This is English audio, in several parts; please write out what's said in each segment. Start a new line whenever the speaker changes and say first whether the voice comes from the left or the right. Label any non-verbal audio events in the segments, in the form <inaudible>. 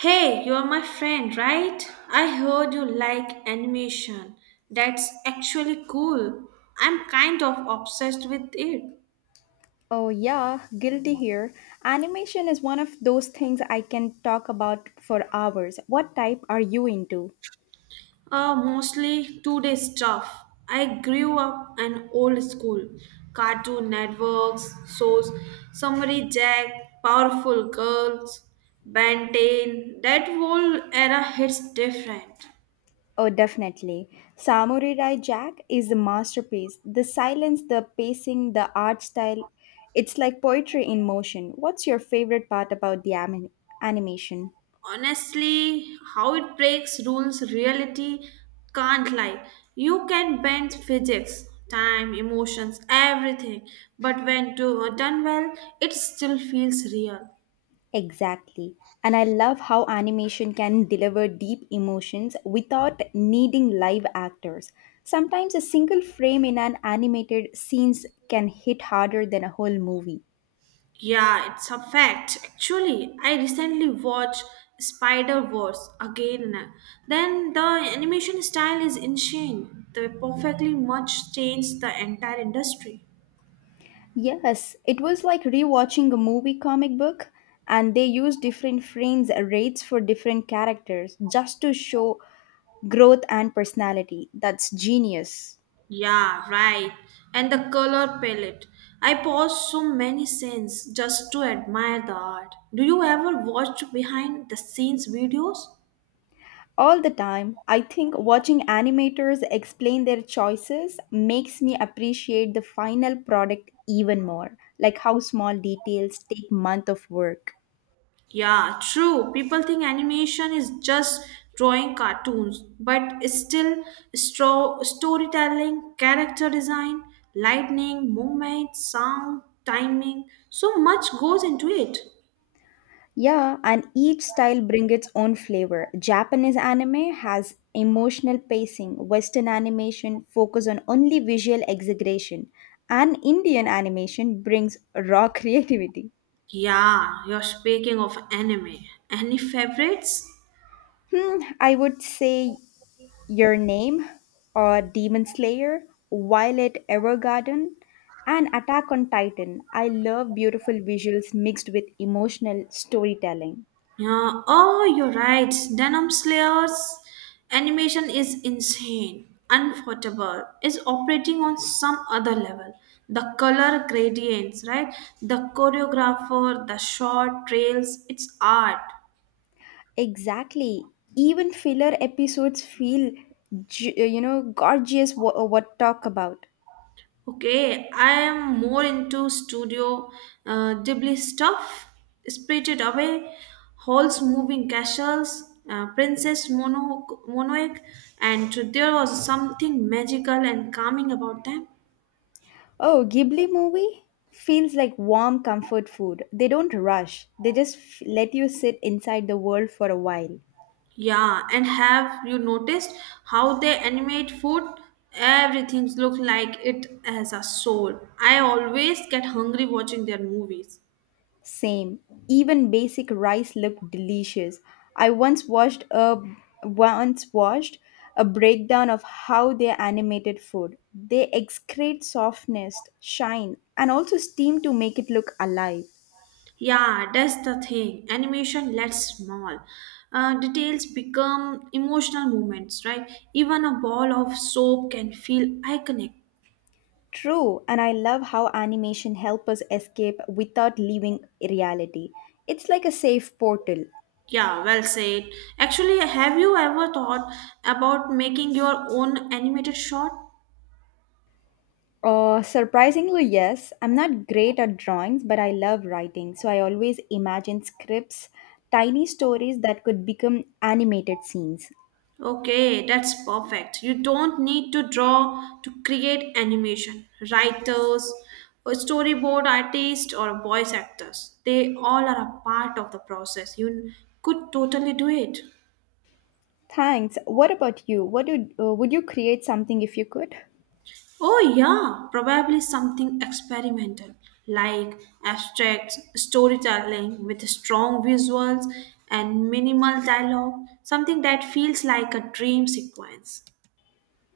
right: Hey, you're my friend, right? I heard you like animation. That's actually cool. I'm kind of obsessed with it.
left: Oh, yeah, guilty here. Animation is one of those things I can talk about for hours. What type are you into?
right: Mostly two-day stuff. I grew up an old school. Cartoon networks, shows, Summary Jack, Powerful Girls, Ben 10. That whole era hits different.
left: Oh, definitely. Samurai Jack is a masterpiece. The silence, the pacing, the art style, it's like poetry in motion. What's your favorite part about the animation?
right: Honestly, how it breaks rules reality, can't lie. You can bend physics, time, emotions, everything. But when done well, it still feels real.
left: Exactly. And I love how animation can deliver deep emotions without needing live actors. Sometimes a single frame in an animated scenes can hit harder than a whole movie.
right: Yeah, it's a fact. Actually, I recently watched Spider Wars again. Then the animation style is insane. They perfectly much changed the entire industry.
left: Yes, it was like rewatching a movie comic book and they use different frames rates for different characters just to show growth and personality. That's genius.
right: Yeah, right. And the color palette. I pause so many scenes just to admire the art. Do you ever watch behind the scenes videos?
left: All the time, I think watching animators explain their choices makes me appreciate the final product even more, like how small details take months of work.
right: Yeah, true. People think animation is just drawing cartoons, but it's still storytelling, character design, lightning, movement, sound, timing. So much goes into it.
left: Yeah, and each style brings its own flavor. Japanese anime has emotional pacing, western animation focus on only visual exaggeration, and Indian animation brings raw <laughs> creativity.
right: Yeah, you're speaking of anime. Any favorites?
left: I would say Your Name, or Demon Slayer, Violet Evergarden, and Attack on Titan. I love beautiful visuals mixed with emotional storytelling.
right: Yeah. Oh, you're right. Denim Slayer's animation is insane, unforgettable. Is operating on some other level. The color gradients, right? The choreographer, the short trails. It's art.
left: Exactly. Even filler episodes feel gorgeous. What talk about?
right: Okay, I am more into studio Ghibli stuff. Spirited Away, Halls Moving Castles, Princess Mononoke, and there was something magical and calming about them.
left: Oh, Ghibli movie feels like warm comfort food. They don't rush. They just let you sit inside the world for a while.
right: Yeah, and have you noticed how they animate food? Everything looks like it has a soul. I always get hungry watching their movies.
left: Same. Even basic rice looked delicious. I once watched a breakdown of how they animated food. They excrete softness, shine, and also steam to make it look alive.
right: Yeah, that's the thing. Animation lets small details become emotional moments, right? Even a ball of soap can feel iconic.
left: True, and I love how animation help us escape without leaving reality. It's like a safe portal.
right: Yeah, well said. Actually, have you ever thought about making your own animated short?
left: Surprisingly, yes. I'm not great at drawings, but I love writing. So I always imagine scripts, tiny stories that could become animated scenes.
right: Okay, that's perfect. You don't need to draw to create animation. Writers, or storyboard artists, or voice actors, they all are a part of the process. You could totally do it.
left: Thanks. What about you? What would you create something if you could?
right: Oh, yeah, probably something experimental like abstract storytelling with strong visuals and minimal dialogue, something that feels like a dream sequence.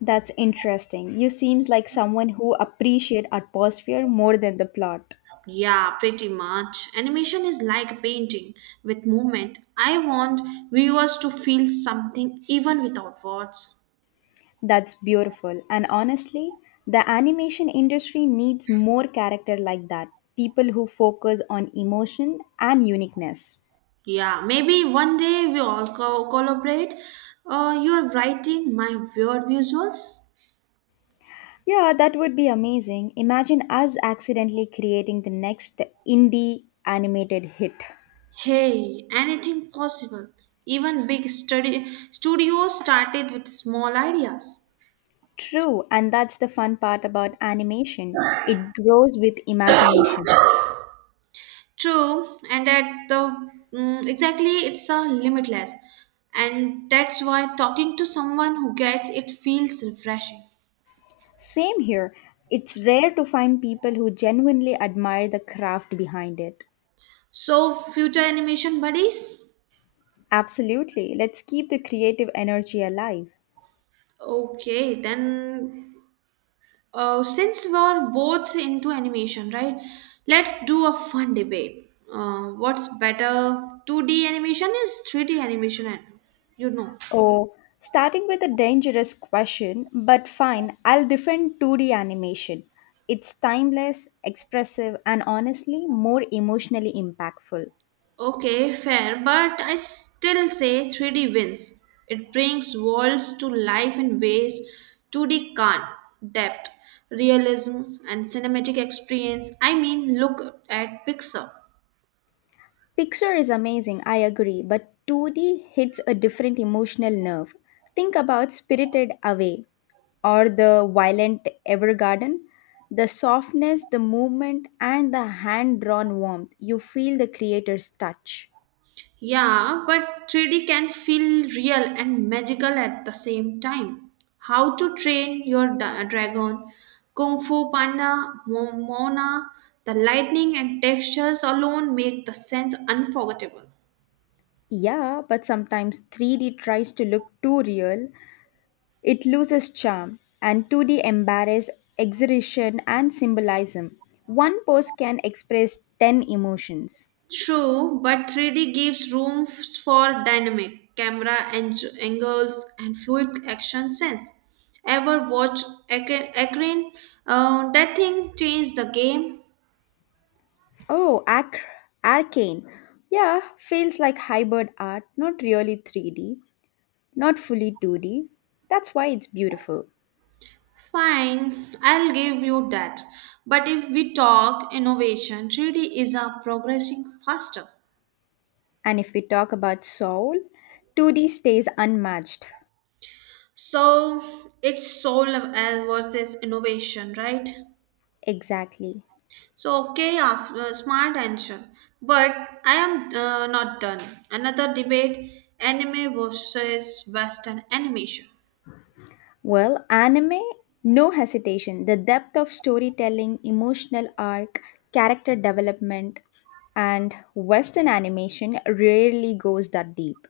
left: That's interesting. You seems like someone who appreciate atmosphere more than the plot.
right: Yeah, pretty much. Animation is like a painting with movement. I want viewers to feel something even without words.
left: That's beautiful. And honestly, the animation industry needs more character like that. People who focus on emotion and uniqueness.
right: Yeah, maybe one day we all collaborate. You are writing my weird visuals.
left: Yeah, that would be amazing. Imagine us accidentally creating the next indie animated hit.
right: Hey, anything possible. Even big study studios started with small ideas.
left: True, and that's the fun part about animation. It grows with imagination.
right: True, and exactly it's a limitless, and that's why talking to someone who gets it feels refreshing.
left: Same here. It's rare to find people who genuinely admire the craft behind it.
right: So, future animation buddies.
left: Absolutely. Let's keep the creative energy alive.
right: Okay, then since we're both into animation, right? Let's do a fun debate. What's better, 2D animation is 3D animation, and you know.
left: Oh, starting with a dangerous question, but fine, I'll defend 2D animation. It's timeless, expressive, and honestly more emotionally impactful.
right: Okay, fair, but I still say 3D wins. It brings worlds to life in ways 2D can't. Depth, realism, and cinematic experience. I mean, look at Pixar.
left: Pixar is amazing, I agree, but 2D hits a different emotional nerve. Think about Spirited Away or the Violent Evergarden. The softness, the movement, and the hand drawn warmth, you feel the creator's touch.
right: Yeah, but 3D can feel real and magical at the same time. How to Train Your Dragon, Kung Fu Panda, Mona, the lightning and textures alone make the sense unforgettable.
left: Yeah, but sometimes 3D tries to look too real. It loses charm, and 2D embarrass exaggeration and symbolism. One post can express 10 emotions.
right: True, but 3D gives room for dynamic camera angles and fluid action sense. Ever watch Akrin? That thing changed the game.
left: Oh, ac- Arcane. Yeah, feels like hybrid art, not really 3D, not fully 2D. That's why it's beautiful.
right: Fine, I'll give you that. But if we talk innovation, 3D is a progressing faster.
left: And if we talk about soul, 2D stays unmatched.
right: So it's soul versus innovation, right?
left: Exactly.
right: So, okay, after smart answer. But I am not done. Another debate anime versus Western animation.
left: Well, anime, no hesitation. The depth of storytelling, emotional arc, character development, and Western animation rarely goes that deep.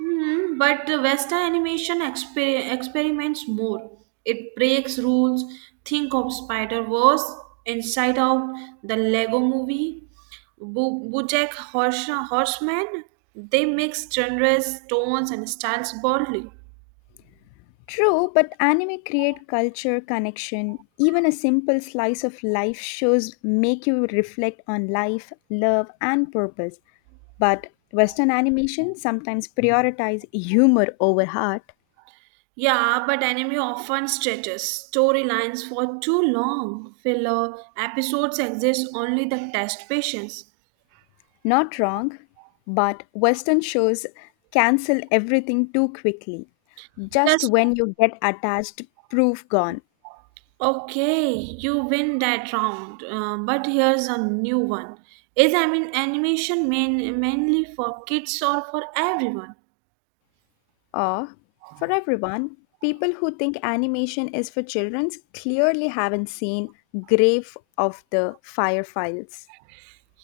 right: Hmm, but the Western animation experiments more. It breaks rules. Think of Spider Verse, Inside Out, the Lego movie, Bojack Horseman. They mix genres, tones, and styles boldly.
left: True, but anime create culture connection. Even a simple slice of life shows make you reflect on life, love, and purpose. But Western animation sometimes prioritize humor over heart.
right: Yeah, but anime often stretches storylines for too long. Filler episodes exist only to test patience.
left: Not wrong, but Western shows cancel everything too quickly. Just
right: That's
left: when you get attached, proof gone.
right: okay. You win that round. But here's a new one. Is I mean animation mainly for kids or for everyone?
left: Or, for everyone, people who think animation is for children clearly haven't seen Grave of the Fire Files.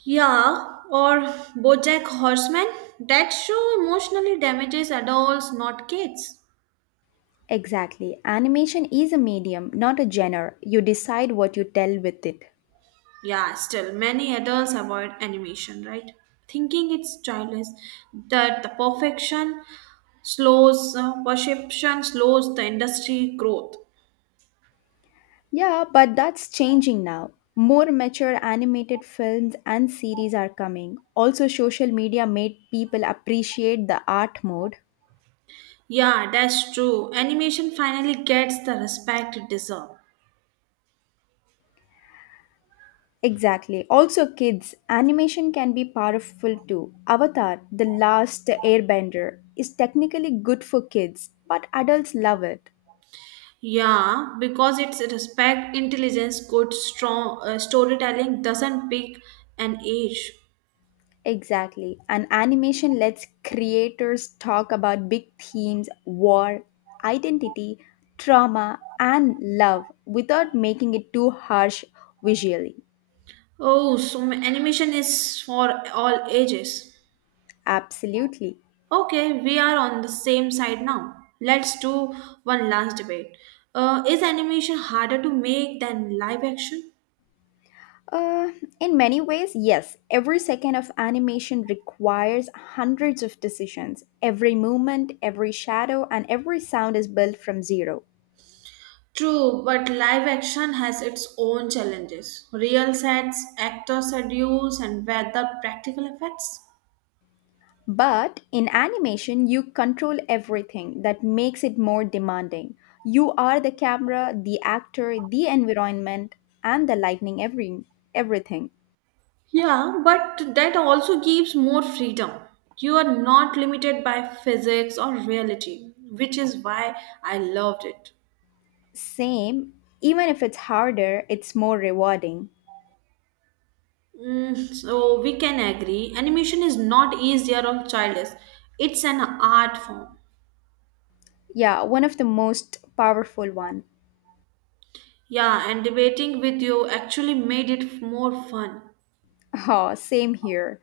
right: Yeah, or BoJack Horseman. That show emotionally damages adults, not kids.
left: Exactly. Animation is a medium, not a genre. You decide what you tell with it.
right: Yeah, still, many adults avoid animation, right? Thinking it's childish, that the perception slows the industry growth.
left: Yeah, but that's changing now. More mature animated films and series are coming. Also, social media made people appreciate the art mode.
right: Yeah, that's true. Animation finally gets the respect it deserves.
left: Exactly. Also, kids, animation can be powerful too. Avatar, The Last Airbender, is technically good for kids, but adults love it.
right: Yeah, because it's respect, intelligence, good, strong storytelling doesn't pick an age.
left: Exactly. And animation lets creators talk about big themes, war, identity, trauma, and love without making it too harsh visually.
right: Oh, so animation is for all ages.
left: Absolutely.
right: Okay, we are on the same side now. Let's do one last debate. Is animation harder to make than live action?
left: Uh, in many ways, yes, every second of animation requires hundreds of decisions. Every movement, every shadow, and every sound is built from zero.
right: True, but live action has its own challenges. Real sets, actor schedules, and weather practical effects.
left: But in animation, you control everything that makes it more demanding. You are the camera, the actor, the environment, and the lightning, everything.
right: Yeah, but that also gives more freedom. You are not limited by physics or reality, which is why I loved it.
left: Same, even if it's harder, it's more rewarding.
right: So we can agree animation is not easier or childish. It's an art form.
left: Yeah, one of the most powerful one.
right: Yeah, and debating with you actually made it more fun.
left: <laughs> Oh, same here.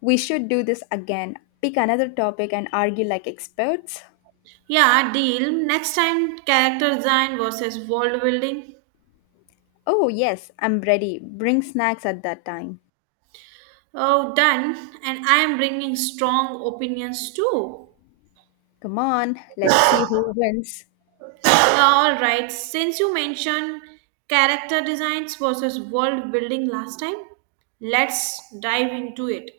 left: We should do this again. Pick another topic and argue like experts.
right: Yeah, deal. Next time, character design versus world building.
left: Oh, yes, I'm ready. Bring snacks at that time.
right: Oh, done. And I am bringing strong opinions too.
left: Come on, let's see who wins.
right: All right, since you mentioned character designs versus world building last time, let's dive into it.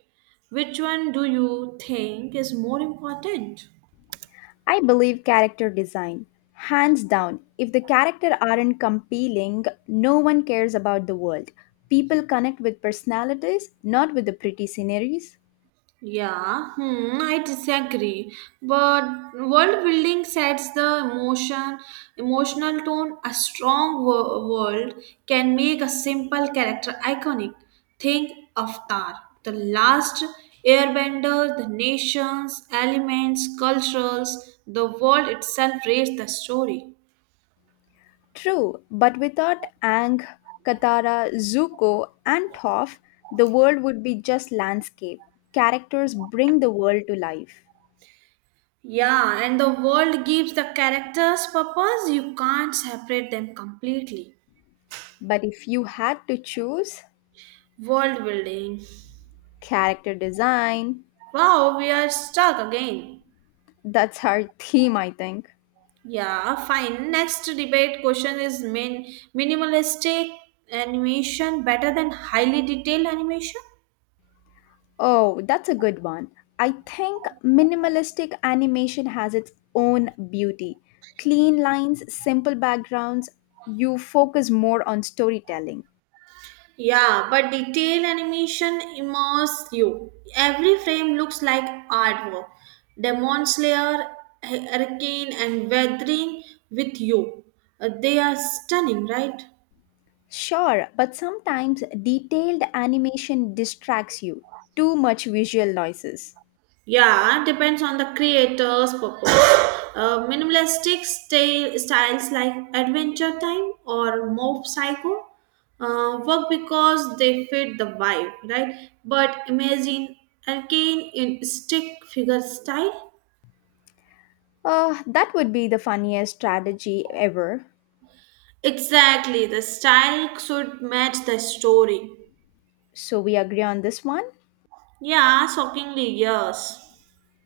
right: Which one do you think is more important?
left: I believe character design. Hands down, if the character aren't compelling, no one cares about the world. People connect with personalities, not with the pretty sceneries.
right: Yeah, I disagree. But world building sets the emotional tone. A strong world can make a simple character iconic. Think Avatar, the last airbender, the nations, elements, cultures, the world itself raised the story.
left: True, but without Ang, Katara, Zuko, and Toph, the world would be just landscape. Characters bring the world to life.
right: Yeah, and the world gives the characters purpose. You can't separate them completely.
left: But if you had to choose,
right: World building.
left: character design,
right: Wow, we are stuck again.
left: that's our <laughs> theme, I think.
right: Yeah, fine. Next debate question is minimalistic animation better than highly detailed animation?
left: Oh, that's a good one. I think minimalistic animation has its own beauty. Clean lines, simple backgrounds, you focus more on storytelling.
right: Yeah, but detailed animation immerses you. Every frame looks like artwork. Demon Slayer, Hurricane, and Weathering with you. They are stunning, right?
left: Sure, but sometimes detailed animation distracts you. Too much visual noises.
right: Yeah, depends on the creator's purpose. Minimalistic styles like Adventure Time or Mob Psycho work because they fit the vibe, right? But imagine again in stick figure style.
left: That would be the funniest strategy ever.
right: Exactly, the style should match the story.
left: So we agree on this one?
right: Yeah, shockingly, yes.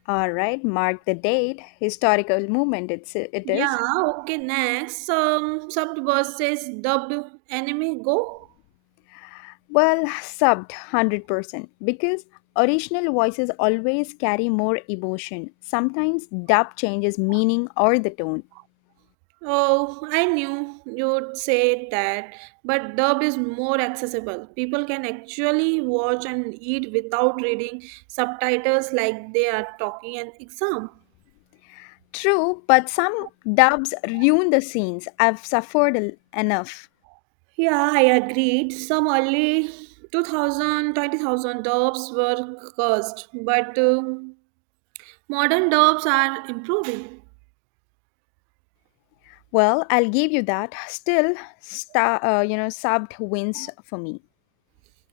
left: All right, mark the date. Historical moment it
right: Yeah,
left: is.
right: okay, next. Subverse says dubbed anime go.
left: Well, subbed 100% because original voices always carry more emotion. Sometimes dub changes meaning or the tone.
right: Oh, I knew you'd say that, but dubbed is more accessible. People can actually watch and eat without reading subtitles like they are talking an exam.
left: True, but some dubs ruin the scenes. I've suffered enough.
right: Yeah, I agreed. Some early 2000, 20,000 dubs were cursed, but modern dubs are improving.
left: Well, I'll give you that. Still, subbed wins for me.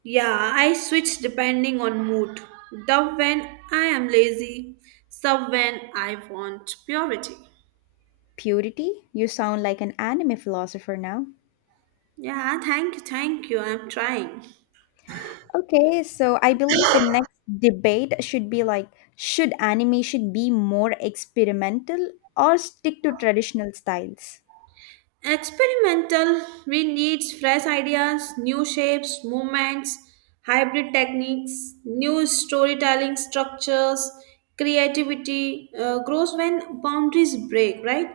right: Yeah, I switch depending on mood. Dub when I am lazy, sub when I want purity.
left: Purity, you sound like an anime philosopher now.
right: Yeah, thank you, thank you. I'm trying.
left: Okay, so I believe the next debate should be like should animation be more experimental or stick to traditional styles?
right: Experimental, we need fresh ideas, new shapes, movements, hybrid techniques, new storytelling structures, creativity grows when boundaries break, right?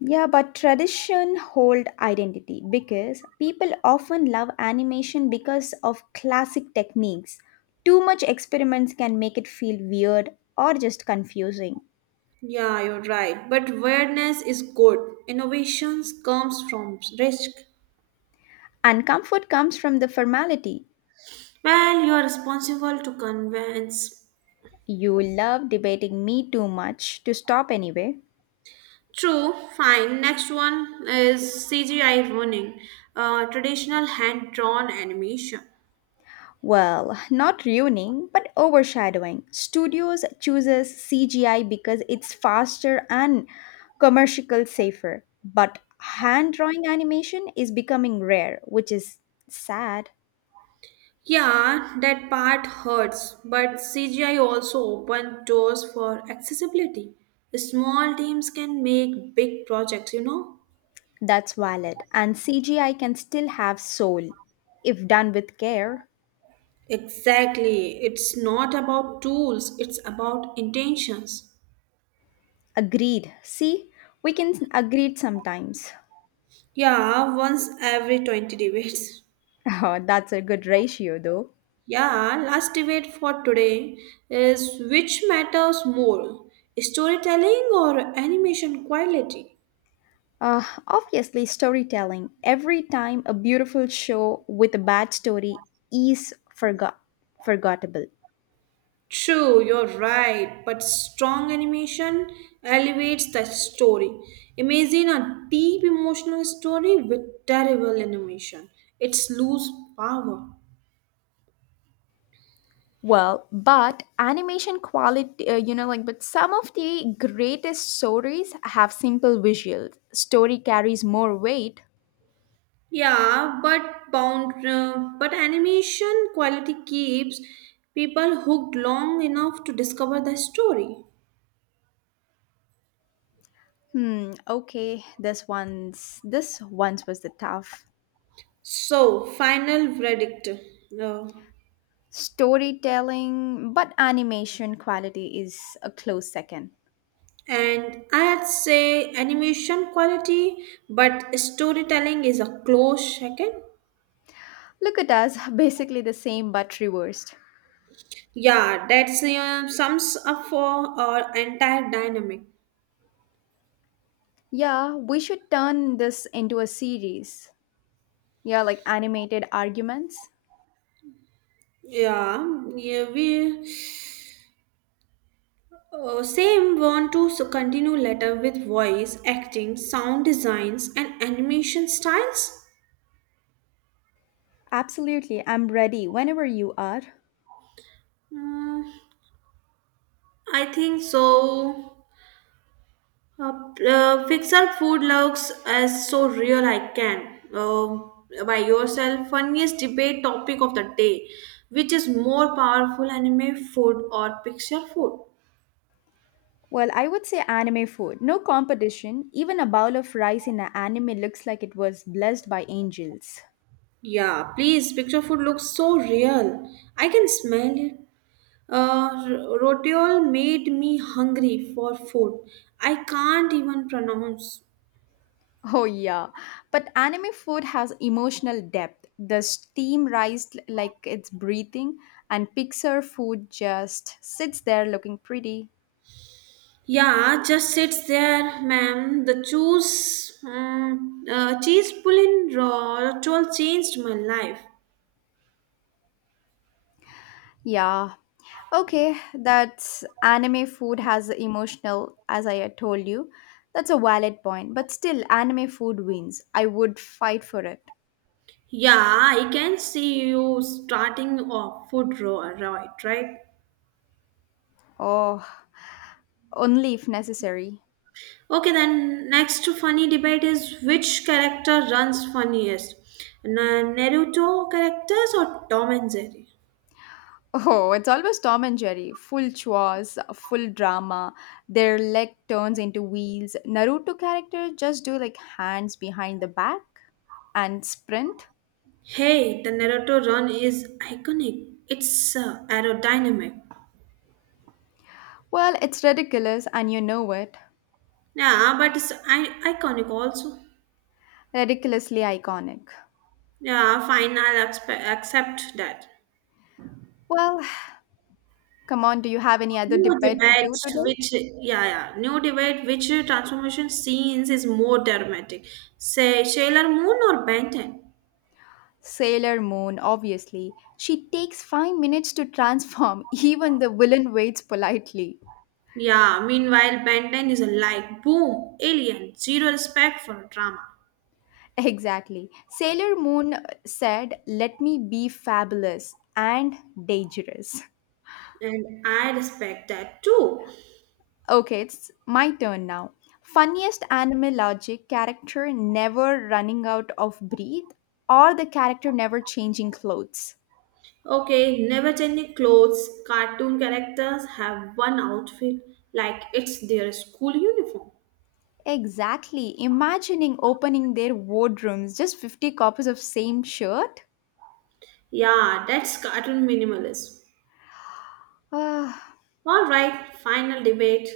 left: Yeah, but tradition hold identity because people often love animation because of classic techniques. Too much experiments can make it feel weird or just confusing.
right: Yeah, you're right. But awareness is good. Innovations comes from risk.
left: And comfort comes from the formality.
right: Well, you are responsible to convince.
left: You love debating me too much to stop anyway.
right: True, fine. Next one is CGI running, traditional hand drawn animation.
left: Well, not ruining, but overshadowing. Studios chooses CGI because it's faster and commercial safer, but hand drawing animation is becoming rare, which is sad.
right: Yeah, that part hurts, but CGI also opened doors for accessibility. Small teams can make big projects, you know?
left: That's valid, and CGI can still have soul if done with care.
right: Exactly. It's not about tools, it's about intentions.
left: Agreed. See, we can agreed sometimes. <laughs>
right: Yeah, once every 20 debates.
left: Oh, that's a good ratio though.
right: Yeah, last debate for today is which matters more, storytelling or animation quality?
left: Obviously, storytelling. Every time a beautiful show with a bad story is forgot forgettable.
right: True, you're right, but strong animation elevates the story. Imagine a deep emotional story with terrible animation. It's lose power.
left: Well, but animation quality, but some of the greatest stories have simple visuals. Story carries more weight.
right: Yeah, but animation quality keeps people hooked long enough to discover the story.
left: Hmm. Okay, this one's was the tough
right: So, final verdict. No.
left: storytelling, but animation quality is a close second.
right: And I'd say animation quality, but storytelling is a close second.
left: Look at us, <laughs> basically the same but reversed.
right: Yeah, that's sums up for our entire dynamic.
left: Yeah, we should turn this into a series. Yeah, like animated arguments.
right: Yeah, yeah, we same want to continue later with voice, acting, sound designs, and animation styles.
left: Absolutely, I'm ready whenever you are.
right: Mm, I think so. Fix our food looks as so real I can. By yourself, funniest debate topic of the day, which is more powerful anime food or picture food?
left: Well, I would say anime food. No competition. Even a bowl of rice in an anime looks like it was blessed by angels. <laughs>
right: Yeah, please. Picture food looks so real. I can smell it. Rotiol made me hungry for food. I can't even pronounce.
left: Oh, yeah. But anime food has emotional depth. The steam rises like it's breathing, and Pixar food just sits there looking pretty.
right: Yeah, just sits there, ma'am. The cheese pulling roll changed my life.
left: Yeah. Okay, that's anime food has emotional, as I had told you. That's a valid point, but still, anime food wins. I would fight for it.
right: Yeah, I can see you starting off food roll, right? Right.
left: Oh, only if necessary. <laughs>
right: Okay, then next funny debate is which character runs funniest, Naruto characters or Tom and Jerry?
left: Oh, it's always Tom and Jerry. Full chores, full drama. Their leg turns into wheels. Naruto characters just do like hands behind the back and sprint.
right: Hey, the Naruto run is iconic. It's aerodynamic.
left: Well, it's ridiculous, and you know it.
right: Yeah, but it's iconic also.
left: Ridiculously iconic.
right: Yeah, fine. I'll accept that.
left: Well, come on, do you have any other
right: New
left: debate to
right: debate,
left: do today?
right: which transformation scenes is more dramatic? Say Sailor Moon or Ben 10?
left: Sailor Moon, obviously. She takes 5 minutes to transform, <laughs> even the villain waits politely.
right: Yeah. Meanwhile, Ben 10 is like boom, alien, zero respect for drama,
left: Exactly. Sailor Moon said, let me be fabulous and dangerous.
right: and I respect that too.
left: Okay, it's my turn now. Funniest anime logic character never running out of breath or the character never changing clothes.
right: Okay, never changing clothes. Cartoon characters have one outfit, like it's their school uniform.
left: Exactly. Imagining opening their wardrobes, just 50 copies of same shirt.
right: Yeah, that's cartoon minimalism.
left: Ah,
right: All right, final debate.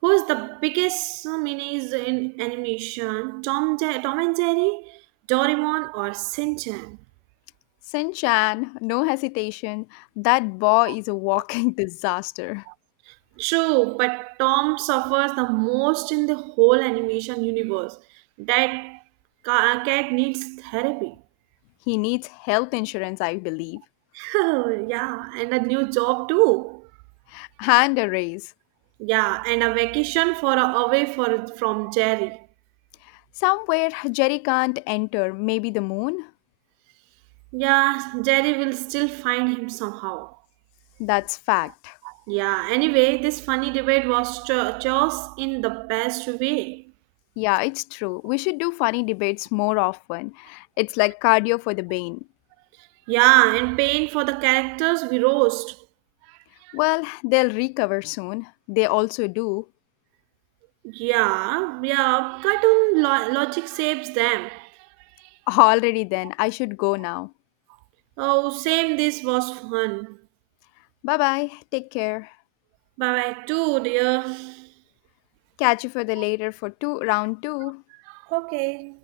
right: Who is the biggest menace in animation? Tom and Jerry, Doraemon, or Shinchan?
left: Sinchan, no hesitation. That boy is a walking <laughs> disaster.
right: True, but Tom suffers the most in the whole animation universe. That cat needs therapy. <laughs>
left: He needs health insurance, I believe,
right: Oh, yeah, and a new job too.
left: and a raise.
right: Yeah, and a vacation for a away for from Jerry.
left: Somewhere Jerry can't enter, maybe the moon.
right: Yeah, Jerry will still find him somehow.
left: That's fact.
right: Yeah, anyway, this funny debate was chose in the best way.
left: Yeah, it's true. We should do funny debates more often. It's like cardio for the brain.
right: Yeah, and pain for the characters we roast.
left: Well, they'll recover soon. They also do.
right: Yeah, yeah, cartoon logic saves them.
left: Already then, I should go now.
right: Oh, same, this was fun.
left: Bye bye, take care.
right: Bye bye, too, dear.
left: Catch you for the later for two round two.
right: Okay.